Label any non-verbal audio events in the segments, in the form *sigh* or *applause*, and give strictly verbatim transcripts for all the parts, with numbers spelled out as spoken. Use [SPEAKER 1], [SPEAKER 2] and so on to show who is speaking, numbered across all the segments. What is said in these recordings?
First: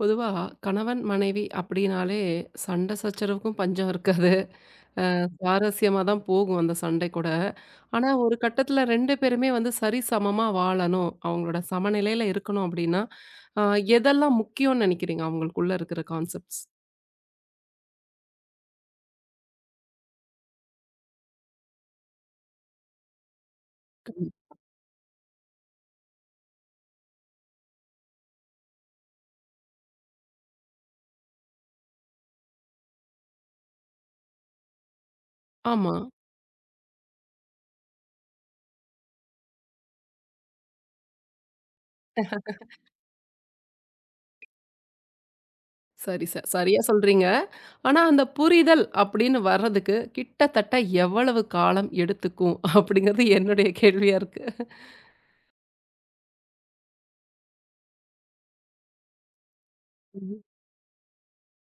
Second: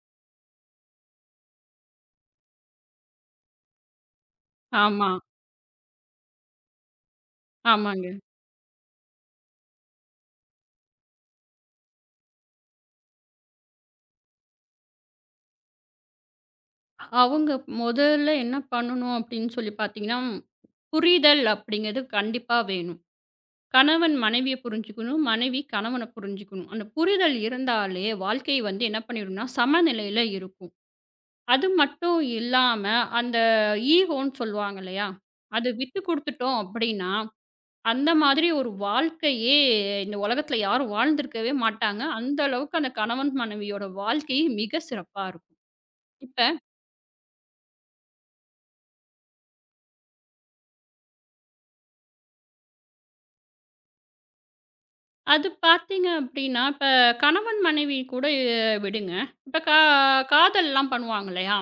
[SPEAKER 1] பொதுவா கணவன், மனைவி அப்படின்னாலே சண்டை சச்சரவுக்கும் பஞ்சம் இருக்காது.
[SPEAKER 2] ஆமா.
[SPEAKER 1] சுவாரஸ்யமா தான் போகும் அந்த சண்டை கூட.
[SPEAKER 2] ஆமாங்க.
[SPEAKER 1] ஆனா, ஒரு கட்டத்தில ரெண்டு பேருமே வந்து சரிசமமா வாழணும். அவங்களோட சமநிலையில இருக்கணும் அப்படின்னா, அ எதெல்லாம் முக்கியம்னு நினைக்கிறீங்க? அவங்களுக்குள்ள இருக்கிற கான்செப்ட்ஸ்.
[SPEAKER 2] அவங்க முதல்ல என்ன பண்ணணும் அப்படின்னு சொல்லி பார்த்தீங்கன்னா, புரிதல் அப்படிங்கிறது கண்டிப்பா வேணும். கணவன் மனைவிய புரிஞ்சுக்கணும். மனைவி கணவன புரிஞ்சுக்கணும். அந்த புரிதல் இருந்தாலே வாழ்க்கை வந்து என்ன பண்ணிடும்னா, சமநிலையில இருக்கும். அது மட்டும் இல்லாம அந்த ஈகோன்னு சொல்லுவாங்க இல்லையா? அது
[SPEAKER 1] ஆமா.
[SPEAKER 2] விட்டு குடுத்துட்டோம் அப்படின்னா, அந்த மாதிரி ஒரு வாழ்க்கையே இந்த உலகத்துல யாரும் வாழ்ந்திருக்கவே மாட்டாங்க. அந்த அளவுக்கு அந்த கணவன் மனைவியோட வாழ்க்கை மிக சிறப்பா இருக்கும்.
[SPEAKER 1] சரி ச
[SPEAKER 2] இப்ப
[SPEAKER 1] சரியா சொல்றீங்க. ஆனா, அந்த புரிதல் அப்படின்னு வர்றதுக்கு கிட்டத்தட்ட எவ்வளவு காலம் எடுத்துக்கும்? அப்படிங்கிறது என்னுடைய கேள்வியா இருக்கு.
[SPEAKER 2] அது பார்த்தீங்க அப்டின்னா, இப்ப கணவன், மனைவி கூட அஹ், விடுங்க. இப்ப கா
[SPEAKER 1] ம்.
[SPEAKER 2] காதல்லாம் பண்ணுவாங்க இல்லையா?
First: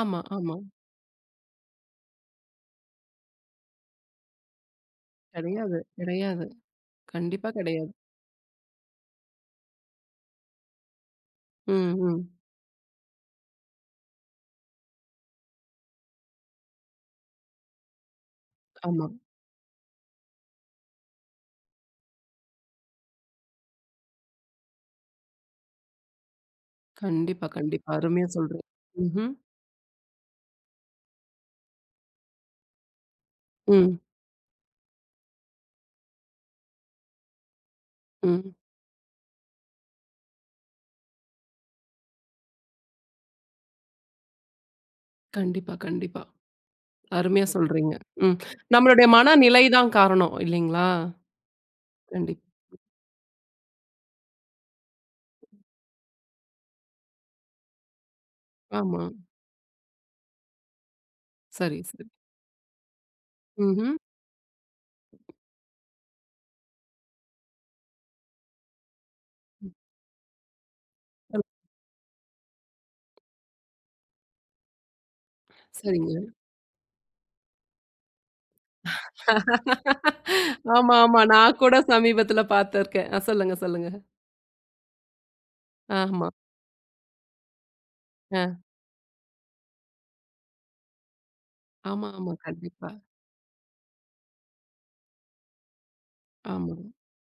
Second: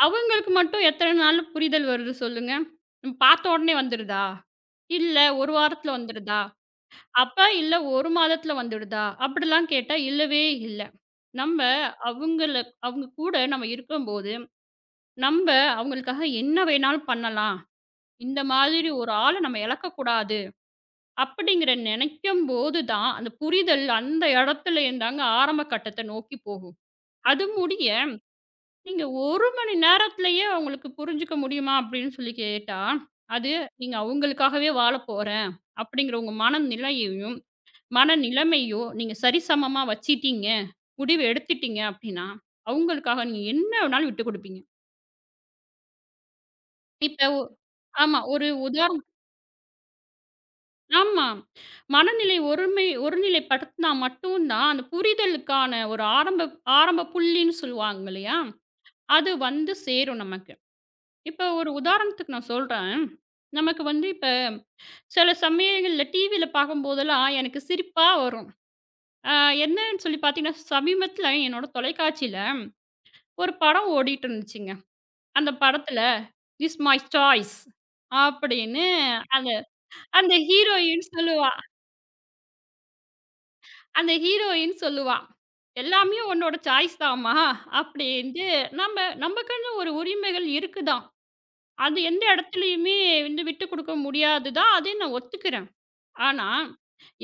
[SPEAKER 1] ஆமா,
[SPEAKER 2] அவங்களுக்கு
[SPEAKER 1] ஆமா.
[SPEAKER 2] மட்டும் எத்தன நாள்ல புரிதல் வருது சொல்லுங்க? நம்ம பார்த்த உடனே வந்துருதா? இல்ல ஒரு
[SPEAKER 1] கிடையாது,
[SPEAKER 2] வாரத்துல வந்துருதா?
[SPEAKER 1] கிடையாது.
[SPEAKER 2] அப்ப
[SPEAKER 1] கண்டிப்பா
[SPEAKER 2] இல்ல
[SPEAKER 1] கிடையாது.
[SPEAKER 2] ஒரு மாதத்துல வந்துடுதா? அப்படிலாம் கேட்டா இல்லவே இல்ல. நம்ம
[SPEAKER 1] ம், ம்.
[SPEAKER 2] அவங்கள அவங்க கூட நம்ம இருக்கும்போது, நம்ம அவங்களுக்காக என்ன வேணாலும் பண்ணலாம். இந்த மாதிரி
[SPEAKER 1] ஆமா.
[SPEAKER 2] ஒரு ஆள நம்ம இழக்கக்கூடாது. அப்படிங்கிற நினைக்கும்போது தான், அந்த புரிதல் அந்த இடத்துலேருந்தாங்க ஆரம்ப கட்டத்த நோக்கி போகும். அது
[SPEAKER 1] கண்டிப்பா,
[SPEAKER 2] முடிய,
[SPEAKER 1] கண்டிப்பா. அருமையா சொல்றீங்க.
[SPEAKER 2] நீங்க
[SPEAKER 1] ம்ஹ்ம்.
[SPEAKER 2] ஒரு மணி நேரத்திலேயே அவங்களுக்கு புரிஞ்சுக்க முடியுமா? அப்படின்னு சொல்லி கேட்டா, அது நீங்க
[SPEAKER 1] ம்,
[SPEAKER 2] அவங்களுக்காகவே வாழப் போறேன் அப்படிங்கிற உங்க மனநிலையையும்,
[SPEAKER 1] ம்.
[SPEAKER 2] மனநிலைமையும் நீங்க சரிசமமா வச்சுட்டீங்க, முடிவு எடுத்துட்டீங்க அப்படின்னா, அவங்களுக்காக நீங்க என்ன வேணாலும் விட்டுக் குடுப்பீங்க.
[SPEAKER 1] கண்டிப்பா, கண்டிப்பா.
[SPEAKER 2] இப்ப
[SPEAKER 1] அருமையா
[SPEAKER 2] ஒ-
[SPEAKER 1] சொல்றீங்க.
[SPEAKER 2] ஆமா.
[SPEAKER 1] ம்.
[SPEAKER 2] ஒரு உதாரணம்.
[SPEAKER 1] நம்மளுடைய மனநிலை தான் காரணம் இல்லைங்களா?
[SPEAKER 2] ஆமா. மனநிலை
[SPEAKER 1] கண்டிப்பா.
[SPEAKER 2] ஒருமை ஒருநிலைப்படுத்தினா மட்டும் தான், அந்த புரிதலுக்கான ஒரு ஆரம்ப ஆரம்ப புள்ளின்னு சொல்லுவாங்க இல்லையா?
[SPEAKER 1] ஆமா.
[SPEAKER 2] அது வந்து சேரும் நமக்கு. இப்ப ஒரு
[SPEAKER 1] சரி, சரி.
[SPEAKER 2] உதாரணத்துக்கு நான் சொல்றேன். நமக்கு
[SPEAKER 1] ம்ஹ்ம்.
[SPEAKER 2] வந்து இப்ப சில சமயங்கள்ல டிவியில பார்க்கும்போதெல்லாம் எனக்கு சிரிப்பா வரும். அ என்னன்னு சொல்லி பார்த்தீங்கன்னா, சமீபத்தில
[SPEAKER 1] சொல்
[SPEAKER 2] என்னோட தொலைக்காட்சியில ஒரு படம் ஓடிட்டு இருந்துச்சுங்க. அந்த படத்தில
[SPEAKER 1] சரிங்க.
[SPEAKER 2] "திஸ் மை சாய்ஸ்" அப்படின்னு அந்த அந்த
[SPEAKER 1] ஆமா,
[SPEAKER 2] ஹீரோயின்
[SPEAKER 1] ஆமா.
[SPEAKER 2] சொல்லுவா.
[SPEAKER 1] நான் கூட சமீபத்தில பார்த்துருக்கேன். அ சொல்லுங்க, சொல்லுங்க.
[SPEAKER 2] அந்த ஹீரோயின் சொல்லுவா. "எல்லாமே
[SPEAKER 1] ஆமா.
[SPEAKER 2] உன்னோட சாய்ஸ் தாம்மா" அப்படின்ட்டு
[SPEAKER 1] அ.
[SPEAKER 2] நம்ம நமக்குன்னு ஒரு உரிமைகள் இருக்கு தான். அது
[SPEAKER 1] ஆமா,
[SPEAKER 2] எந்த
[SPEAKER 1] ஆமா. கண்டிப்பா.
[SPEAKER 2] இடத்துலயுமே வந்து விட்டு குடுக்க முடியாது தான். அதையும் நான் ஒத்துக்கிறேன். ஆனா,
[SPEAKER 1] ஆமா.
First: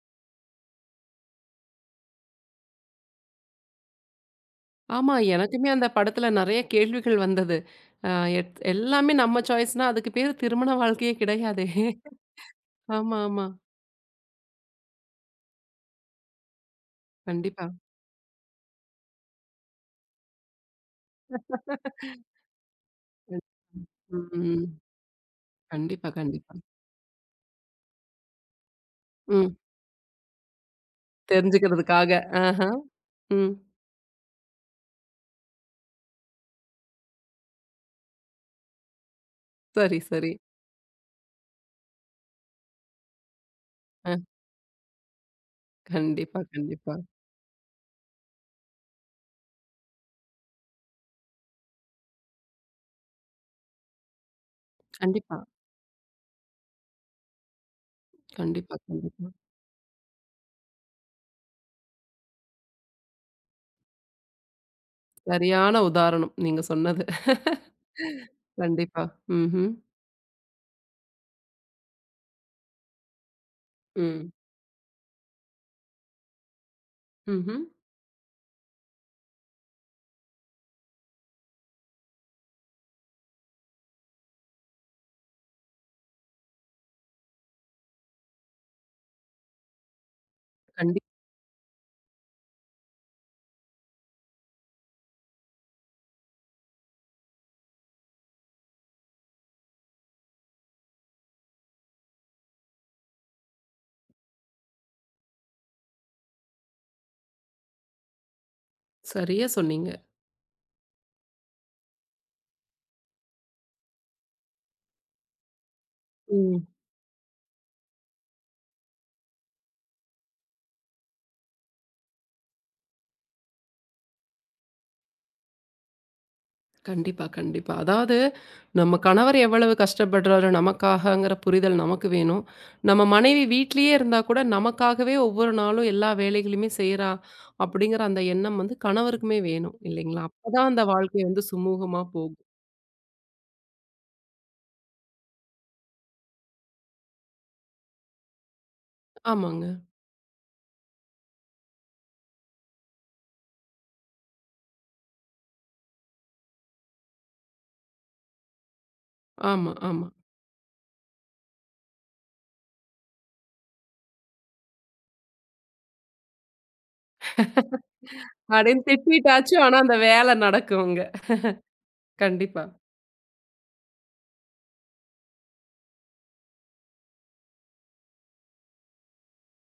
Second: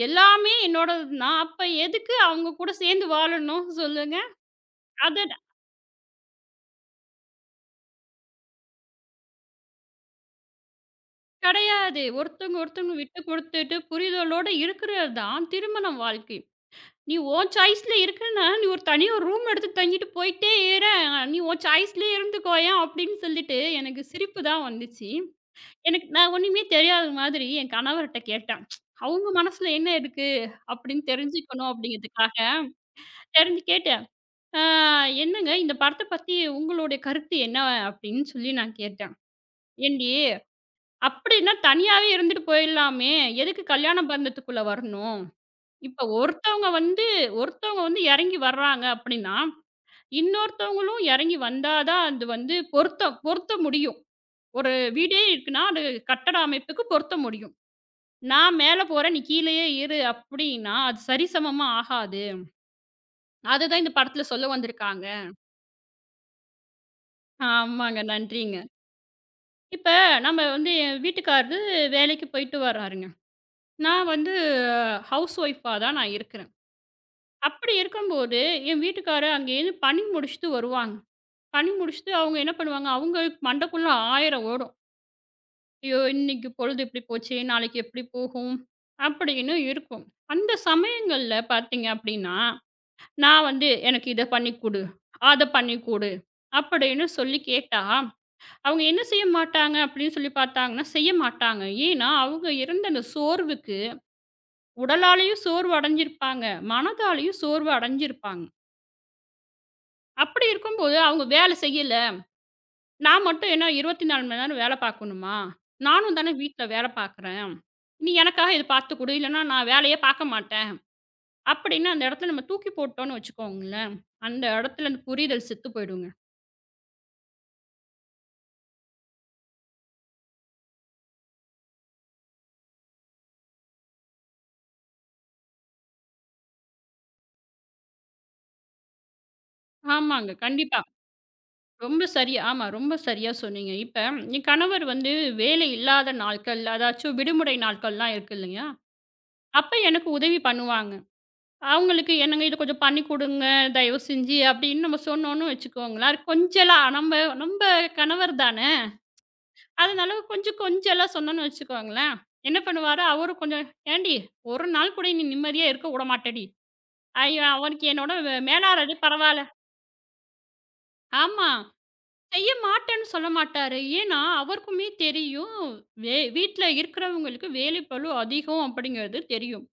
[SPEAKER 2] எல்லாமே என்னோடது தான். அப்ப எதுக்கு அவங்க கூட சேர்ந்து வாழணும் சொல்லுங்க?
[SPEAKER 1] ஆமா.
[SPEAKER 2] அது
[SPEAKER 1] எனக்குமே அந்த படத்தில நெறைய கேள்விகள் வந்தது. அ எத் எல்லாமே நம்ம சாய்ஸ்னா அதுக்கு பேரு திருமண வாழ்க்கையே கிடையாதே!
[SPEAKER 2] கிடையாது. ஒருத்தவங்க ஒருத்தவங்க
[SPEAKER 1] ஆமா,
[SPEAKER 2] விட்டு
[SPEAKER 1] ஆமா.
[SPEAKER 2] குடுத்துட்டு புரிதலோட இருக்கிறது தான் திருமண வாழ்க்கை. நீ உன்
[SPEAKER 1] கண்டிப்பா.
[SPEAKER 2] சாய்ஸ்ல இருக்கன்னா, நீ ஒரு தனி ஒரு ரூம் எடுத்து தங்கிட்டு போயிட்டே இரேன். நீ உன் சாய்ஸ்லயே இருந்துக்கோயேன் அப்படின்னு சொல்லிட்டு, எனக்கு
[SPEAKER 1] ம்,
[SPEAKER 2] சிரிப்பு தான்
[SPEAKER 1] ம்.
[SPEAKER 2] வந்துச்சு.
[SPEAKER 1] கண்டிப்பா,
[SPEAKER 2] எனக்கு நான்
[SPEAKER 1] கண்டிப்பா.
[SPEAKER 2] ஒண்ணுமே தெரியாத மாதிரி என் கணவர்ட்ட கேட்டேன். அவங்க
[SPEAKER 1] ம்.
[SPEAKER 2] மனசுல என்ன இருக்கு அப்படின்னு தெரிஞ்சுக்கணும்
[SPEAKER 1] தெரிஞ்சுக்கிறதுக்காக.
[SPEAKER 2] அப்படிங்கிறதுக்காக,
[SPEAKER 1] ஆஹா. ம்.
[SPEAKER 2] தெரிஞ்சு கேட்டேன். "ஆ என்னங்க இந்த படத்த பத்தி உங்களுடைய கருத்து என்ன?" அப்படின்னு சொல்லி நான் கேட்டேன்.
[SPEAKER 1] சரி,
[SPEAKER 2] "ஏன்டி
[SPEAKER 1] சரி.
[SPEAKER 2] அப்படின்னா தனியாவே இருந்துட்டு போயிடலாமே! எதுக்கு கல்யாண
[SPEAKER 1] அ.
[SPEAKER 2] பந்தத்துக்குள்ள வரணும்?" இப்ப
[SPEAKER 1] கண்டிப்பா,
[SPEAKER 2] ஒருத்தவங்க
[SPEAKER 1] கண்டிப்பா.
[SPEAKER 2] வந்து ஒருத்தவங்க வந்து இறங்கி வர்றாங்க அப்படின்னா, இன்னொருத்தவங்களும் இறங்கி வந்தா தான் அது வந்து பொருத்த பொருத்த முடியும். ஒரு வீடே
[SPEAKER 1] கண்டிப்பா,
[SPEAKER 2] இருக்குன்னா, அது கட்டட அமைப்புக்கு பொருத்த முடியும். "நான்
[SPEAKER 1] கண்டிப்பா,
[SPEAKER 2] மேல போறேன், நீ
[SPEAKER 1] கண்டிப்பா.
[SPEAKER 2] கீழயே இரு" அப்படின்னா, அது சரிசமமா ஆகாது. அதுதான் இந்த படத்துல சொல்ல வந்திருக்காங்க.
[SPEAKER 1] சரியான உதாரணம் நீங்க சொன்னது.
[SPEAKER 2] ஆமாங்க. நன்றிங்க.
[SPEAKER 1] கண்டிப்பா. ம்ஹ்ம்.
[SPEAKER 2] இப்ப நம்ம வந்து என் வீட்டுக்காரரு வேலைக்கு போயிட்டு வர்றாருங்க. நான்
[SPEAKER 1] ம்.
[SPEAKER 2] வந்து ஹவுஸ் ஒய்ஃபா தான் நான் இருக்கிறேன்.
[SPEAKER 1] ம்ஹ்ம்.
[SPEAKER 2] அப்படி இருக்கும்போது, என் வீட்டுக்காரரு அங்கேருந்து பணி முடிச்சுட்டு வருவாங்க. பண்ணி முடிச்சுட்டு அவங்க என்ன பண்ணுவாங்க, அவங்க மண்டைக்குள்ள ஆயிரம் ஓடும். ஐயோ! இன்னைக்கு பொழுது இப்படி போச்சே! நாளைக்கு எப்படி போகும்? அப்படின்னு இருக்கும். அந்த
[SPEAKER 1] கண்டிப்
[SPEAKER 2] சமயங்கள்ல பார்த்தீங்க அப்படின்னா, நான் வந்து எனக்கு இத பண்ணி குடு, அத பண்ணி குடு அப்படின்னு சொல்லி கேட்டா, அவங்க என்ன செய்ய மாட்டாங்க அப்படின்னு சொல்லி பார்த்தாங்கன்னா, செய்ய மாட்டாங்க. ஏன்னா, அவங்க இருந்த அந்த சோர்வுக்கு உடலாலயும் சோர்வு அடைஞ்சிருப்பாங்க, மனதாலயும் சோர்வு அடைஞ்சிருப்பாங்க.
[SPEAKER 1] சரியா சொன்னீங்க.
[SPEAKER 2] அப்படி இருக்கும்போது அவங்க வேலை செய்யல. நான் மட்டும் என்ன இருபத்தி நாலு மணி நேரம் வேலை பார்க்கணுமா? நானும் தானே
[SPEAKER 1] ம்.
[SPEAKER 2] வீட்ல வேலை பார்க்குறேன். நீ எனக்காக இத பார்த்து குடு. இல்லன்னா நான் வேலையே பார்க்க மாட்டேன். அப்படின்னு அந்த இடத்துல நம்ம தூக்கி போட்டோம்னு வச்சுக்கோங்களேன், அந்த இடத்துல அந்த புரிதல் செத்து போயிடுங்க.
[SPEAKER 1] கண்டிப்பா, கண்டிப்பா. அதாவது நம்ம கணவர் எவ்வளவு கஷ்டப்படுறாரு நமக்காகங்கிற புரிதல் நமக்கு வேணும். நம்ம மனைவி வீட்லயே இருந்தா கூட நமக்காகவே ஒவ்வொரு நாளும் எல்லா வேலைகளையுமே செய்றா, அப்படிங்கிற அந்த எண்ணம் வந்து கணவருக்குமே வேணும் இல்லைங்களா?
[SPEAKER 2] ஆமாங்க.
[SPEAKER 1] அப்பதான்
[SPEAKER 2] கண்டிப்பா.
[SPEAKER 1] அந்த வாழ்க்கை வந்து சுமூகமா
[SPEAKER 2] ரொம்ப
[SPEAKER 1] போகும்.
[SPEAKER 2] சரியா ஆமா. ரொம்ப சரியா சொன்னீங்க. இப்ப என் கணவர் வந்து வேலை இல்லாத நாட்கள், அதாச்சும் விடுமுறை நாட்கள்லாம் இருக்கு இல்லையா?
[SPEAKER 1] ஆமாங்க.
[SPEAKER 2] அப்ப எனக்கு உதவி பண்ணுவாங்க. அவங்களுக்கு "என்னங்க இது கொஞ்சம் பண்ணி குடுங்க, தயவு செஞ்சு" அப்படின்னு நம்ம சொன்னோம்னு வச்சுக்கோங்களேன், அது கொஞ்சலா நம்ம நம்ம கணவர் தான.
[SPEAKER 1] ஆமா, ஆமா.
[SPEAKER 2] அதனால கொஞ்சம் கொஞ்சலா சொன்னோன்னு வச்சுக்கோங்களேன். என்ன பண்ணுவாரு, அவரும் கொஞ்சம் "ஏன்டி! ஒரு நாள் கூட நீ நிம்மதியா இருக்க விடமாட்டடி." ஐயோ! அவருக்கு என்னோட வே
[SPEAKER 1] அப்படின்னு
[SPEAKER 2] மேலாளரு பரவால்ல.
[SPEAKER 1] திட்டிட்டாச்சும் ஆனா அந்த வேலை நடக்குங்க.
[SPEAKER 2] ஆமா. செய்ய
[SPEAKER 1] கண்டிப்பா,
[SPEAKER 2] மாட்டேன்னு சொல்ல மாட்டாரு. ஏன்னா, அவருக்குமே தெரியும். வே வீட்ல இருக்கிறவங்களுக்கு வேலைப்பளு அதிகம் அப்படிங்கிறது தெரியும்.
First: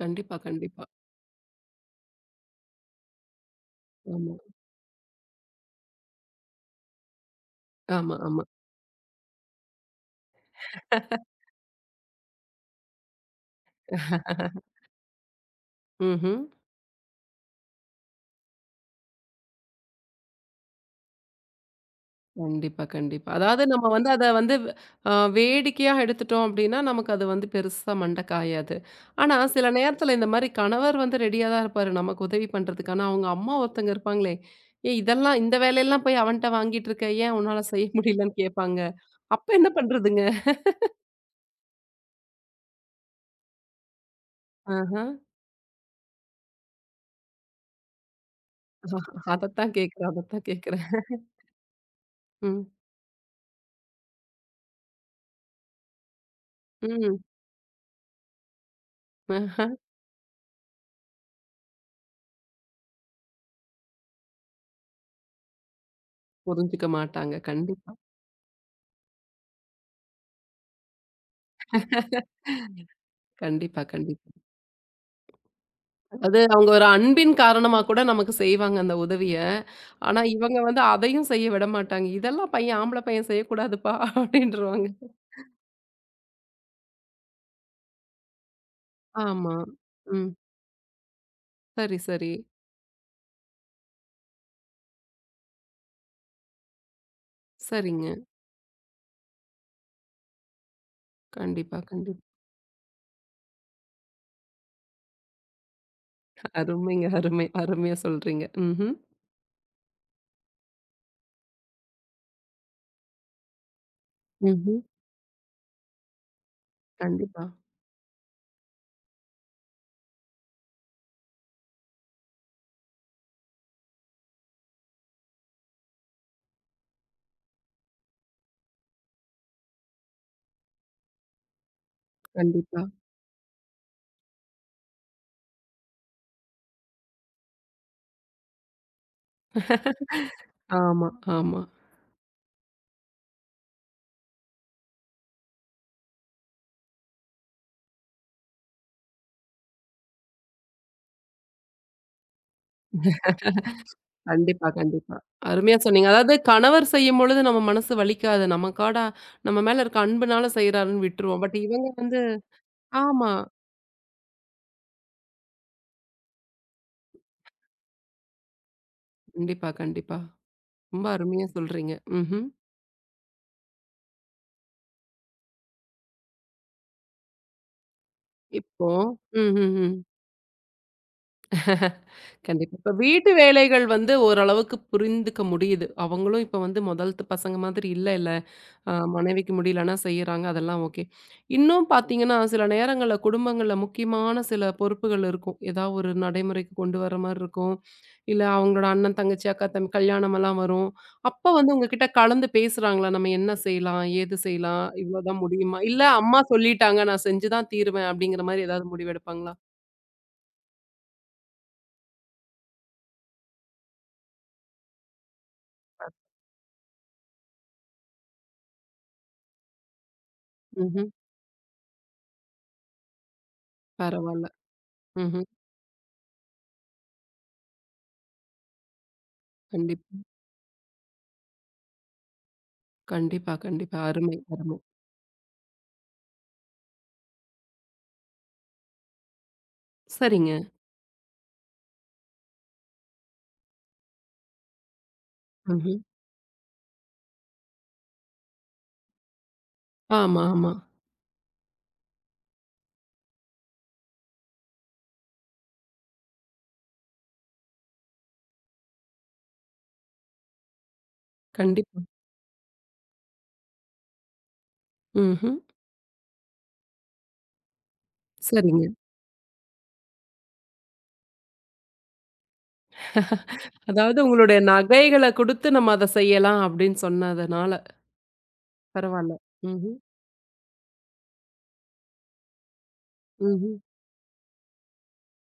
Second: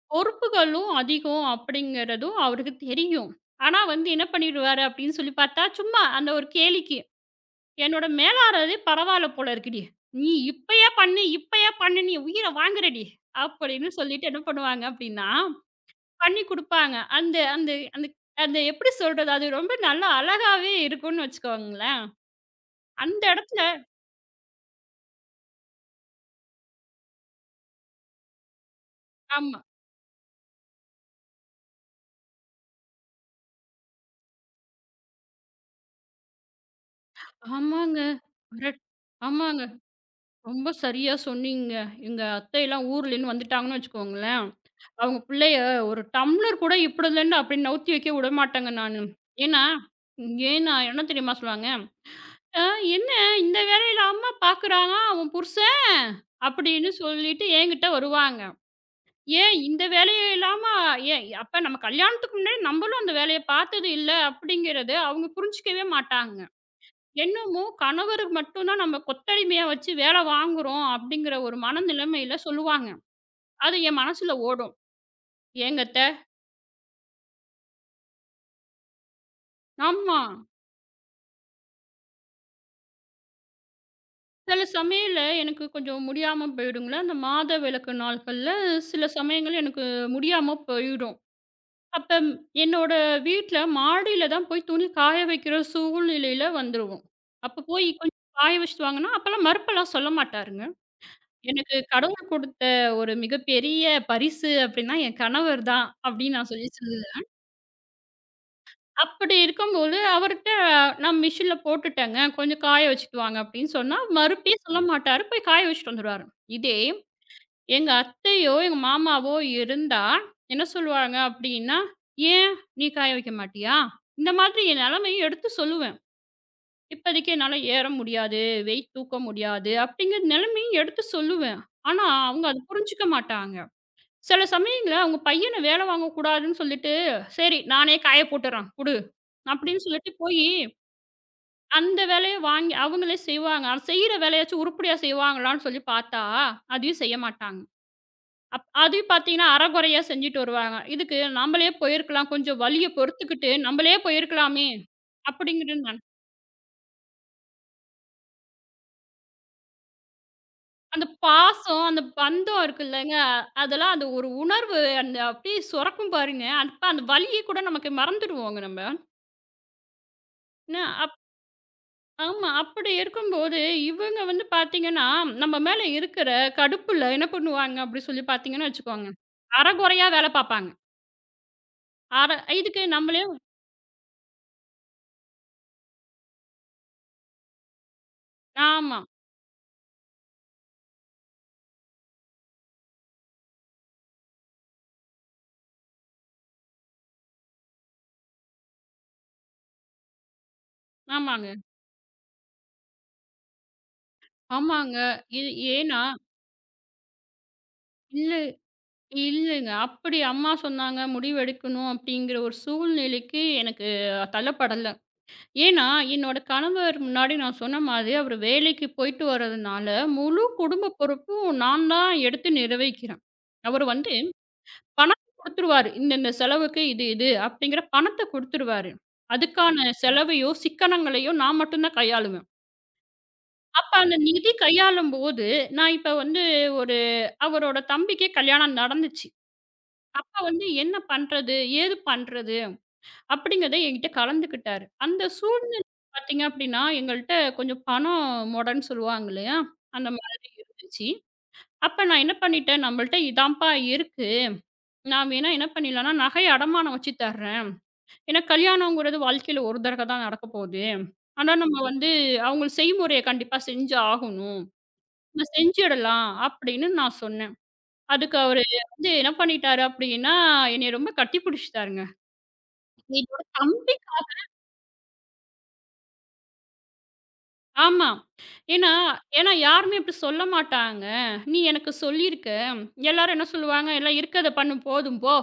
[SPEAKER 1] கண்டிப்பா, கண்டிப்பா.
[SPEAKER 2] பொறுப்புகளும் அதிகம் அப்படிங்கிறதும் அவருக்கு தெரியும். ஆனா வந்து என்ன
[SPEAKER 1] ஆமா,
[SPEAKER 2] பண்ணிடுவாரு அப்படின்னு சொல்லி பார்த்தா, சும்மா அந்த ஒரு கேலிக்கு என்னோட
[SPEAKER 1] ஆமா, ஆமா.
[SPEAKER 2] மேலாளரே பரவாயில்ல போல இருக்குடி. நீ இப்பயே பண்ணு, இப்பயே பண்ணு நீ உயிர வாங்குறடி. அப்படின்னு சொல்லிட்டு என்ன பண்ணுவாங்க அப்படின்னா,
[SPEAKER 1] ம்ஹ்ம்.
[SPEAKER 2] பண்ணி குடுப்பாங்க. அந்த அந்த அந்த அந்த எப்படி சொல்றது? அது ரொம்ப நல்லா அழகாவே இருக்கும்னு வச்சுக்கோங்களேன்.
[SPEAKER 1] கண்டிப்பா,
[SPEAKER 2] அந்த
[SPEAKER 1] கண்டிப்பா.
[SPEAKER 2] இடத்துல
[SPEAKER 1] அதாவது நம்ம வந்து அத வந்து அ வேடிக்கையா எடுத்துட்டோம் அப்டின்னா, நமக்கு அது வந்து பெருசா மண்ட காயாது. ஆனா,
[SPEAKER 2] ஆமா.
[SPEAKER 1] சில நேரத்துல இந்த மாரி கணவர் வந்து ரெடியா தான் இருப்பாரு, நமக்கு உதவி பண்றதுக்கு. ஆனா, அவங்க அம்மா ஒருத்தங்க இருப்பாங்களே, "ஏய் இதெல்லாம் இந்த வேலையெல்லாம் போய் அவன்ட்ட வாங்கிட்டு இருக்க, ஏன் உன்னால செய்ய
[SPEAKER 2] ஆமாங்க.
[SPEAKER 1] முடியலன்னு?" கேட்பாங்க.
[SPEAKER 2] கரெக்ட்.
[SPEAKER 1] அப்ப
[SPEAKER 2] ஆமாங்க.
[SPEAKER 1] என்ன பண்றதுங்க?
[SPEAKER 2] ரொம்ப சரியா சொன்னீங்க. எங்க அத்தைலாம் ஊர்லேருந்து வந்துட்டாங்கன்னு வச்சுக்கோங்களேன்,
[SPEAKER 1] ஆஹா.
[SPEAKER 2] அவங்க பிள்ளைய ஒரு டம்ளர் கூட இப்படிலருந்து அப்படி நவுத்தி வைக்க விடமாட்டேங்க நானு. ஏன்னா
[SPEAKER 1] அதத்தான் கேட்கிறேன், அதத்தான்
[SPEAKER 2] ஏன்னா
[SPEAKER 1] கேட்கிறேன்.
[SPEAKER 2] என்ன தெரியுமா சொல்லுவாங்க? ஆ
[SPEAKER 1] ம்.
[SPEAKER 2] "என்ன இந்த வேலையில அம்மா பார்க்குறானா அவன் புருஷன்?" அப்படின்னு
[SPEAKER 1] ம்.
[SPEAKER 2] சொல்லிட்டு என்கிட்ட வருவாங்க. "ஏன்
[SPEAKER 1] அ
[SPEAKER 2] இந்த வேலைய இல்லாம ஏன் அப்ப நம்ம கல்யாணத்துக்கு முன்னாடி நம்மளும் அந்த வேலைய பார்த்தது இல்ல." அப்படிங்கிறது அவங்க புரிஞ்சுக்கவே மாட்டாங்க.
[SPEAKER 1] புரிஞ்சுக்க மாட்டாங்க.
[SPEAKER 2] என்னமோ
[SPEAKER 1] கண்டிப்பா.
[SPEAKER 2] கணவருக்கு மட்டும் தான் நம்ம கொத்தடிமையா வச்சு வேலை வாங்குறோம் அப்படிங்கிற ஒரு மனநிலைமையில சொல்லுவாங்க. அது
[SPEAKER 1] கண்டிப்பா,
[SPEAKER 2] என்
[SPEAKER 1] கண்டிப்பா.
[SPEAKER 2] மனசுல ஓடும். ஏங்க அத்த
[SPEAKER 1] அது அவங்க ஒரு அன்பின் காரணமா கூட நமக்கு செய்வாங்க அந்த உதவிய.
[SPEAKER 2] ஆமா.
[SPEAKER 1] ஆனா இவங்க வந்து அதையும் செய்ய விட மாட்டாங்க. இதெல்லாம் பையன் ஆம்பள பையன் செய்யக்கூடாதுப்பா *laughs*
[SPEAKER 2] சில
[SPEAKER 1] அப்படின்ருவாங்க.
[SPEAKER 2] சமயம்ல எனக்கு கொஞ்சம் முடியாம போயிடுங்களேன். அந்த மாத விலக்கு நாட்கள்ல சில
[SPEAKER 1] ஆமா.
[SPEAKER 2] சமயங்கள் எனக்கு
[SPEAKER 1] ம்.
[SPEAKER 2] முடியாம போயிடும்.
[SPEAKER 1] சரி,
[SPEAKER 2] அப்ப
[SPEAKER 1] சரி.
[SPEAKER 2] என்னோட வீட்ல மாடியில தான் போய் துணி காய வைக்கிற சூழ்நிலையில வந்துருவோம். அப்ப போய்
[SPEAKER 1] சரிங்க.
[SPEAKER 2] கொஞ்சம் காய வச்சுட்டு வாங்கன்னா, அப்பலாம் மறுப்பெல்லாம் சொல்ல மாட்டாருங்க. எனக்கு
[SPEAKER 1] கண்டிப்பா, கண்டிப்பா.
[SPEAKER 2] கடவுள் குடுத்த ஒரு மிகப்பெரிய பரிசு அப்படின்னா, என் கணவர் தான் அப்படின்னு நான் சொல்லி
[SPEAKER 1] அருமைங்க.
[SPEAKER 2] சொல்லுவேன்.
[SPEAKER 1] அருமை. அருமையா சொல்றீங்க. ம்ஹ்ம்.
[SPEAKER 2] அப்படி இருக்கும்போது அவர்ட்ட நான் மிஷின்ல போட்டுட்டேங்க, கொஞ்சம் காய வச்சுட்டு வாங்க அப்படின்னு சொன்னா, மறுபடியும்
[SPEAKER 1] ம்ஹ்ம்.
[SPEAKER 2] சொல்ல மாட்டாரு. போய் காய வச்சுட்டு வந்துருவாரு. இதே
[SPEAKER 1] கண்டிப்பா,
[SPEAKER 2] எங்க அத்தையோ, எங்க மாமாவோ இருந்தா, என்ன சொல்லுவாங்க அப்படின்னா, "ஏன் நீ காய வைக்க மாட்டியா?" இந்த மாதிரி என் நிலைமையும் எடுத்து சொல்லுவேன். "இப்போதைக்கு என்னால ஏற முடியாது, வெயிட் தூக்க முடியாது" அப்படிங்கிற நிலைமையும் எடுத்து சொல்லுவேன். ஆனா, அவங்க அத
[SPEAKER 1] கண்டிப்பா.
[SPEAKER 2] புரிஞ்சுக்க மாட்டாங்க. சில சமயங்கள்ல அவங்க பையன வேலை வாங்கக்கூடாதுன்னு சொல்லிட்டு, "சரி நானே காய போட்டுறேன் குடு" அப்படின்னு சொல்லிட்டு போயி,
[SPEAKER 1] ஆமா, ஆமா.
[SPEAKER 2] அந்த வேலைய வாங்கி அவங்களே செய்வாங்க. செய்யிற வேலையாச்சும் உருப்படியா செய்வாங்களான்னு சொல்லி பார்த்தா, அதையும் செய்ய மாட்டாங்க. அப் அதையும் பார்த்தீங்கன்னா, அரைகுறையா செஞ்சுட்டு வருவாங்க. இதுக்கு நம்மளே போயிருக்கலாம். கொஞ்சம் வலிய பொறுத்துக்கிட்டு நம்மளே
[SPEAKER 1] கண்டிப்பா,
[SPEAKER 2] போயிருக்கலாமே!
[SPEAKER 1] கண்டிப்பா.
[SPEAKER 2] அப்படிங்கிற
[SPEAKER 1] அருமையா
[SPEAKER 2] நான்
[SPEAKER 1] சொன்னீங்க. அதாவது கணவர் செய்யும்பொழுது நம்ம மனசு வலிக்காது. நமக்காடா நம்ம மேல இருக்க அன்புனால செய்றாருன்னு
[SPEAKER 2] அந்த
[SPEAKER 1] விட்டுருவோம். பட்
[SPEAKER 2] பாசம்,
[SPEAKER 1] இவங்க
[SPEAKER 2] அந்த
[SPEAKER 1] வந்து
[SPEAKER 2] பந்தம் இருக்குல்லங்க.
[SPEAKER 1] ஆமா.
[SPEAKER 2] அதெல்லாம் அந்த ஒரு உணர்வு அந்த அப்படியே சுரக்கும் பாருங்க. அப்ப அந்த வலிய கூட நமக்கு மறந்துருவோங்க நம்ம.
[SPEAKER 1] கண்டிப்பா, கண்டிப்பா.
[SPEAKER 2] என்ன
[SPEAKER 1] ரொம்ப
[SPEAKER 2] அப்
[SPEAKER 1] அருமையா சொல்றீங்க. ம்ஹ்ம்.
[SPEAKER 2] ஆமா. அப்படி இருக்கும்போது, இவங்க வந்து பார்த்தீங்கன்னா, நம்ம மேல இருக்கிற கடுப்புல என்ன பண்ணுவாங்க அப்படி சொல்லி பார்த்தீங்கன்னு
[SPEAKER 1] இப்போ
[SPEAKER 2] வச்சுக்கோங்க,
[SPEAKER 1] ம், ம், ம்.
[SPEAKER 2] அரைகுறையா வேலை பார்ப்பாங்க. அர
[SPEAKER 1] கண்டிப்பா.
[SPEAKER 2] இதுக்கு
[SPEAKER 1] இப்ப
[SPEAKER 2] நம்மளே
[SPEAKER 1] வீட்டு வேலைகள் வந்து ஓரளவுக்கு புரிந்துக்க முடியுது. அவங்களும் இப்ப வந்து முதல்த்து பசங்க மாதிரி இல்ல இல்ல. அ
[SPEAKER 2] ஆமா.
[SPEAKER 1] மனைவிக்கு முடியலன்னா செய்றாங்க. அதெல்லாம் ஓகே. இன்னும் பார்த்தீங்கன்னா, சில நேரங்கள்ல குடும்பங்கள்ல முக்கியமான சில பொறுப்புகள் இருக்கும். ஏதாவது ஒரு நடைமுறைக்கு கொண்டு வர மாரி இருக்கும். இல்ல அவங்களோட அண்ணன், தங்கச்சி, அக்கா, தம்பி கல்யாணமெல்லாம் வரும்.
[SPEAKER 2] ஆமாங்க.
[SPEAKER 1] அப்ப வந்து உங்ககிட்ட கலந்து பேசுறாங்களா? நம்ம என்ன செய்யலாம்? ஏது செய்யலாம்?
[SPEAKER 2] ஆமாங்க.
[SPEAKER 1] இவ்வளோதான்
[SPEAKER 2] இது
[SPEAKER 1] முடியுமா? இல்ல
[SPEAKER 2] ஏன்னா
[SPEAKER 1] அம்மா சொல்லிட்டாங்க. நான் செஞ்சு தான் தீருவேன்.
[SPEAKER 2] இல்ல
[SPEAKER 1] அப்படிங்கிற மாரி ஏதாவது முடிவெடுப்பாங்களா?
[SPEAKER 2] இல்லங்க. அப்படி அம்மா சொன்னாங்க, முடிவெடுக்கணும் அப்படிங்கிற ஒரு சூழ்நிலைக்கு எனக்கு தள்ளப்படல. ஏன்னா, என்னோட கணவர் முன்னாடி நான் சொன்ன மாதிரி, அவரு வேலைக்கு போயிட்டு வர்றதுனால, முழு குடும்ப
[SPEAKER 1] ம்ஹ்ம்.
[SPEAKER 2] பொறுப்பும் நான் தான் எடுத்து நிறைவேக்கிறேன். அவரு வந்து
[SPEAKER 1] பரவால்ல.
[SPEAKER 2] பணம்
[SPEAKER 1] ம்ஹ்ம்.
[SPEAKER 2] குடுத்துருவாரு. இந்த இந்த செலவுக்கு இது இது அப்படிங்கிற பணத்த குடுத்துருவாரு. அதுக்கான
[SPEAKER 1] கண்டிப்பா.
[SPEAKER 2] செலவையோ, சிக்கனங்களையோ நான் மட்டும் தான் கையாளுவேன்.
[SPEAKER 1] கண்டிப்பா,
[SPEAKER 2] அப்ப
[SPEAKER 1] கண்டிப்பா.
[SPEAKER 2] அந்த
[SPEAKER 1] அருமை,
[SPEAKER 2] நிதி
[SPEAKER 1] அருமை.
[SPEAKER 2] கையாளும்போது, நான் இப்ப வந்து ஒரு அவரோட தம்பிக்கே கல்யாணம் நடந்துச்சு. அப்பா
[SPEAKER 1] சரிங்க.
[SPEAKER 2] வந்து என்ன பண்றது? ஏது பண்றது? அப்படிங்கிறத என்கிட்ட கலந்துக்கிட்டாரு. அந்த சூழ்நிலை
[SPEAKER 1] ம்ஹ்ம்.
[SPEAKER 2] பார்த்தீங்க அப்படின்னா, எங்கள்ட்ட கொஞ்சம் பணம் மொடன்னு சொல்லுவாங்க இல்லையா? அந்த
[SPEAKER 1] ஆமா,
[SPEAKER 2] மாதிரி
[SPEAKER 1] ஆமா.
[SPEAKER 2] இருந்துச்சு. அப்ப நான் என்ன பண்ணிட்டேன், நம்மள்ட்ட இதான்ப்பா இருக்கு. நான் வேணா என்ன பண்ணிடலாம்னா, நகை அடமானம் வச்சு தர்றேன். ஏன்னா கல்யாணங்கிறது வாழ்க்கையில ஒரு தடவை தான் நடக்க போகுது. ஆனா நம்ம
[SPEAKER 1] கண்டிப்பா.
[SPEAKER 2] வந்து அவங்க செய்முறைய கண்டிப்பா செஞ்சு ஆகணும். நம்ம
[SPEAKER 1] ம்ஹ்ம்.
[SPEAKER 2] செஞ்சிடலாம் அப்படின்னு நான் சொன்னேன். அதுக்கு அவரு
[SPEAKER 1] சரிங்க.
[SPEAKER 2] வந்து என்ன பண்ணிட்டாரு அப்படின்னா, என்னைய ரொம்ப கட்டி பிடிச்சுட்டாருங்க.
[SPEAKER 1] அதாவது உங்களுடைய நகைகள குடுத்து நம்ம அத செய்யலாம் அப்படின்னு சொன்னதுனால,
[SPEAKER 2] ஆமா. ஏன்னா
[SPEAKER 1] பரவால்ல.
[SPEAKER 2] ஏன்னா
[SPEAKER 1] ம்ஹ்ம்,
[SPEAKER 2] யாருமே அப்படி சொல்ல மாட்டாங்க. "நீ எனக்கு சொல்லியிருக்க." எல்லாரும் என்ன
[SPEAKER 1] ம்ஹ்ம்.
[SPEAKER 2] சொல்லுவாங்க, "எல்லாம் இருக்கத பண்ணு போதும் போ."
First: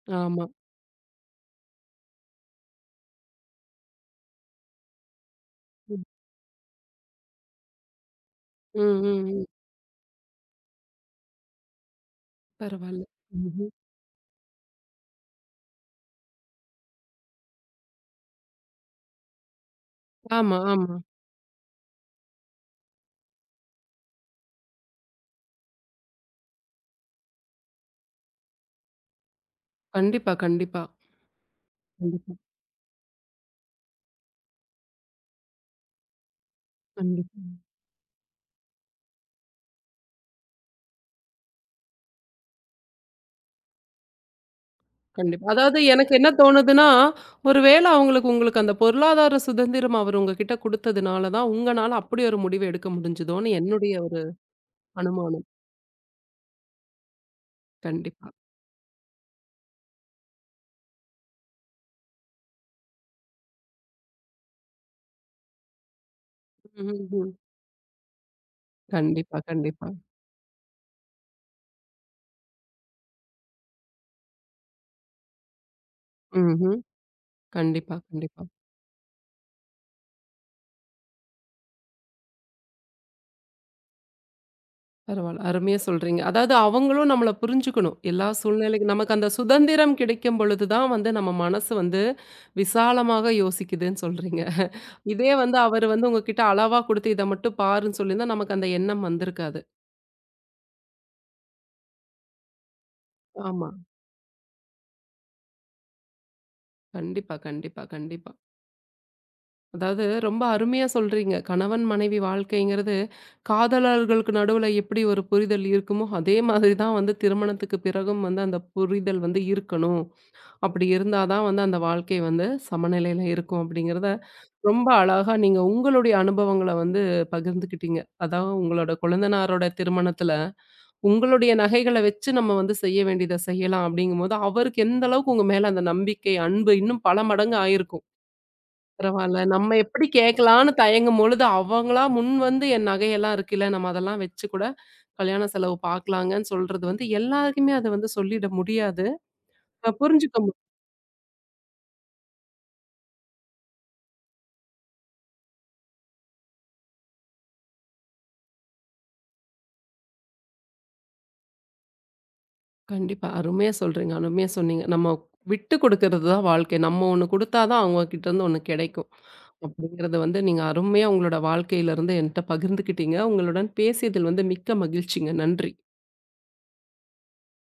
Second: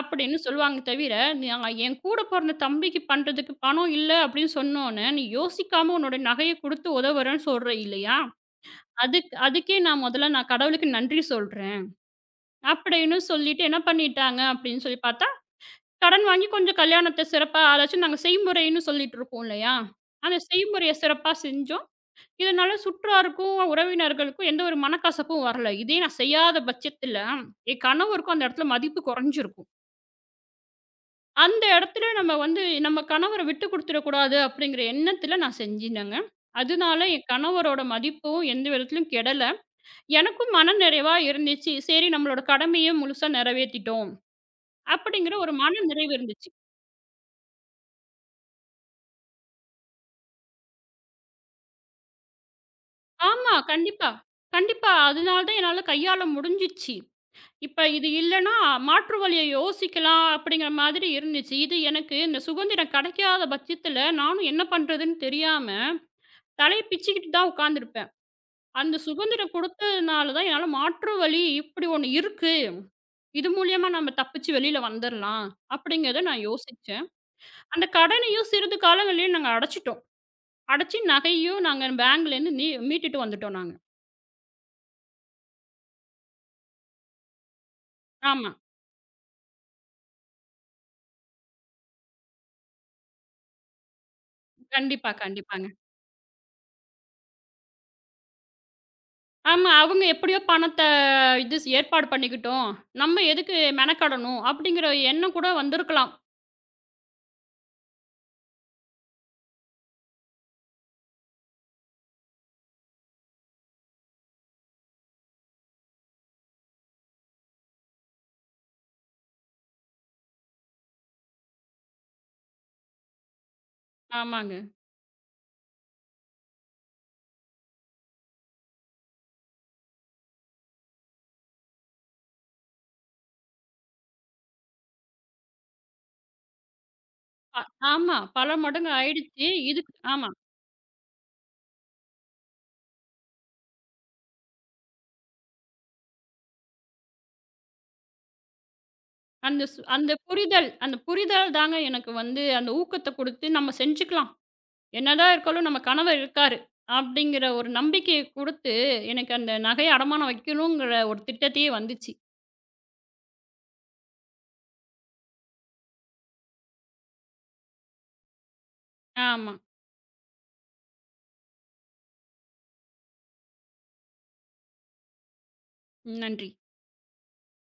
[SPEAKER 2] அப்படின்னு
[SPEAKER 1] ஆமா.
[SPEAKER 2] சொல்லுவாங்க தவிர, "நான் என் கூட பொறந்த தம்பிக்கு பண்றதுக்கு பணம் இல்ல." அப்படின்னு சொன்னோனே, "நீ யோசிக்காம
[SPEAKER 1] ம்.
[SPEAKER 2] உன்னோட நகைய குடுத்து உதவுறேன்னு" சொல்ற இல்லையா?
[SPEAKER 1] ம், ம்,
[SPEAKER 2] அதுக்
[SPEAKER 1] ம்.
[SPEAKER 2] அதுக்கே நான் முதல்ல நான் கடவுளுக்கு நன்றி சொல்றேன்.
[SPEAKER 1] பரவால்ல.
[SPEAKER 2] அப்படின்னு சொல்லிட்டு
[SPEAKER 1] ம்ஹ்ம்.
[SPEAKER 2] என்ன பண்ணிட்டாங்க அப்படின்னு சொல்லி பார்த்தா, கடன் வாங்கி கொஞ்சம் கல்யாணத்த சிறப்பா அதாச்சும் நாங்க செய்முறைன்னு சொல்லிட்டு இருக்கோம் இல்லையா? அந்த
[SPEAKER 1] ஆமா,
[SPEAKER 2] செய்முறைய
[SPEAKER 1] ஆமா.
[SPEAKER 2] சிறப்பா செஞ்சோம். இதனால சுற்றாருக்கும், உறவினர்களுக்கும் எந்த ஒரு மனக்கசப்பும் வரல. இதே நான் செய்யாத பட்சத்தில, என் கணவருக்கும் அந்த இடத்துல மதிப்பு குறைஞ்சிருக்கும்.
[SPEAKER 1] கண்டிப்பா, கண்டிப்பா.
[SPEAKER 2] அந்த இடத்துல
[SPEAKER 1] கண்டிப்பா,
[SPEAKER 2] நம்ம வந்து நம்ம கணவர விட்டு குடுத்துறக்கூடாது அப்படிங்கிற எண்ணத்தில நான் செஞ்சினேங்க. அதனால என்
[SPEAKER 1] கண்டிப்பா,
[SPEAKER 2] கணவரோட மதிப்பும் எந்த விதத்திலும் கெடல. எனக்கும் மனநிறைவா இருந்துச்சு. சரி நம்மளோட கடமைய முழுசா நிறைவேத்திட்டோம். அப்படிங்கிற
[SPEAKER 1] கண்டிப்பா.
[SPEAKER 2] ஒரு மன
[SPEAKER 1] அதாவது
[SPEAKER 2] நிறைவு
[SPEAKER 1] எனக்கு என்ன
[SPEAKER 2] இருந்துச்சு.
[SPEAKER 1] தோணுதுன்னா, ஒரு வேள அவங்களுக்கு உங்களுக்கு அந்த பொருளாதார சுதந்திரம் அவர் உங்ககிட்ட குடுத்ததுனால தான், உங்கனால அப்படி ஒரு முடிவு எடுக்க முடிஞ்சதோன்னு
[SPEAKER 2] ஆமா,
[SPEAKER 1] என்னுடைய
[SPEAKER 2] கண்டிப்பா.
[SPEAKER 1] ஒரு
[SPEAKER 2] கண்டிப்பா. அதனால
[SPEAKER 1] அனுமானம்.
[SPEAKER 2] தான் என்னால கையாள முடிஞ்சிச்சு. இப்ப இது
[SPEAKER 1] கண்டிப்பா.
[SPEAKER 2] இல்லன்னா, மாற்று வழிய யோசிக்கலாம் அப்படிங்கிற மாதிரி இருந்துச்சு. இது எனக்கு இந்த சுதந்திரம் கிடைக்காத பட்சத்தில, நானும் என்ன பண்றதுன்னு தெரியாம, தலைய
[SPEAKER 1] ம்ஹ்ஹ்ம்.
[SPEAKER 2] பிச்சுக்கிட்டு தான் உட்கார்ந்திருப்பேன். அந்த
[SPEAKER 1] கண்டிப்பா,
[SPEAKER 2] சுதந்திரம்
[SPEAKER 1] கண்டிப்பா.
[SPEAKER 2] குடுத்ததுனால தான் என்னால மாற்று வழி இப்படி ஒண்ணு இருக்கு. இது மூலியமா நம்ம தப்பிச்சு வெளியில வந்துரலாம். அப்படிங்கிறத நான்
[SPEAKER 1] ம்ஹ்ம்.
[SPEAKER 2] யோசிச்சேன். அந்த
[SPEAKER 1] கண்டிப்பா, கண்டிப்பா.
[SPEAKER 2] கடனையும் சிறிது காலங்கள்லயே நாங்க அடைச்சுட்டோம். அடைச்சு நகையும் நாங்க பேங்க்லேருந்து நீ மீட்டுட்டு வந்துட்டோம் நாங்க.
[SPEAKER 1] பரவால்ல. அருமையா சொல்றீங்க. அதாவது அவங்களும் நம்மள புரிஞ்சுக்கணும். எல்லா
[SPEAKER 2] ஆமா.
[SPEAKER 1] சூழ்நிலைக்கும் நமக்கு அந்த சுதந்திரம் கிடைக்கும் பொழுது தான் வந்து நம்ம மனசு வந்து விசாலமாக யோசிக்குதுன்னு சொல்றீங்க.
[SPEAKER 2] கண்டிப்பா,
[SPEAKER 1] இதே வந்து
[SPEAKER 2] கண்டிப்பாங்க.
[SPEAKER 1] அவரு வந்து உங்ககிட்ட அளவா குடுத்து இத மட்டும் பாருன்னு சொல்லியிருந்தா நமக்கு அந்த எண்ணம் வந்திருக்காது.
[SPEAKER 2] ஆமா. அவங்க எப்படியோ பணத்த இது ஸ் ஏற்பாடு பண்ணிக்கிட்டோம். நம்ம எதுக்கு
[SPEAKER 1] ஆமா.
[SPEAKER 2] மெனக்கெடணும்? அப்படிங்கிற எண்ணம் கூட வந்திருக்கலாம்.
[SPEAKER 1] கண்டிப்பா, கண்டிப்பா, கண்டிப்பா. அதாவது ரொம்ப அருமையா சொல்றீங்க. கணவன், மனைவி வாழ்க்கைங்கிறது காதலர்களுக்கு நடுவுல எப்படி ஒரு புரிதல் இருக்குமோ, அதே மாதிரி தான் வந்து திருமணத்துக்கு பிறகும் வந்து அந்த புரிதல் வந்து இருக்கணும். அப்படி இருந்தா தான் வந்து அந்த வாழ்க்கை வந்து சமநிலையில இருக்கும் அப்படிங்கிறத
[SPEAKER 2] ஆமாங்க.
[SPEAKER 1] ரொம்ப அழகா நீங்க உங்களுடைய அனுபவங்கள வந்து பகிர்ந்துக்கிட்டீங்க. அதாவது உங்களோட கொழுந்தனாரோட திருமணத்துல உங்களுடைய நகைகள வச்சு நம்ம வந்து செய்ய வேண்டியத செய்யலாம் அப்படிங்கும்போது, அவருக்கு எந்த அளவுக்கு உங்க மேல அந்த நம்பிக்கை, அன்பு இன்னும் பல மடங்கு
[SPEAKER 2] அ
[SPEAKER 1] ஆயிருக்கும்.
[SPEAKER 2] ஆமா. பல மடங்கு
[SPEAKER 1] பரவால்ல.
[SPEAKER 2] ஆயிடுச்சு.
[SPEAKER 1] நம்ம
[SPEAKER 2] இதுக்கு
[SPEAKER 1] எப்படி
[SPEAKER 2] ஆமா.
[SPEAKER 1] கேட்கலான்னு தயங்கும் பொழுது, அவங்களா முன் வந்து என் நகையெல்லாம் இருக்குல்ல, நம்ம அதெல்லாம் வச்சு கூட கல்யாண செலவு பார்க்கலாங்கன்னு சொல்றது வந்து எல்லாருக்குமே அத வந்து சொல்லிட முடியாது.
[SPEAKER 2] அந்த சு
[SPEAKER 1] அ
[SPEAKER 2] அந்த
[SPEAKER 1] புரிஞ்சுக்க மு
[SPEAKER 2] புரிதல் அந்த புரிதல் தாங்க எனக்கு வந்து அந்த ஊக்கத்த குடுத்து, நம்ம செஞ்சுக்கலாம். என்னதான் இருக்காலும் நம்ம கணவர் இருக்காரு. அப்படிங்கிற ஒரு நம்பிக்கைய குடுத்து, எனக்கு அந்த நகைய அடமானம் வைக்கணுங்கிற ஒரு திட்டத்தையே வந்துச்சு.
[SPEAKER 1] கண்டிப்பா. அருமையா சொல்றீங்க. அருமையா சொன்னீங்க. நம்ம விட்டு குடுக்கறது தான் வாழ்க்கை. நம்ம ஒண்ணு குடுத்தா தான் அவங்க கிட்ட இருந்து ஒண்ணு கிடைக்கும்.
[SPEAKER 2] ஆமா.
[SPEAKER 1] அப்படிங்கிறத வந்து நீங்க அருமையா உங்களோட வாழ்க்கையிலருந்து என்ட்ட பகிர்ந்துக்கிட்டீங்க. உங்களுடன் பேசியதில் வந்து மிக்க மகிழ்ச்சிங்க. நன்றி.
[SPEAKER 2] நன்றி.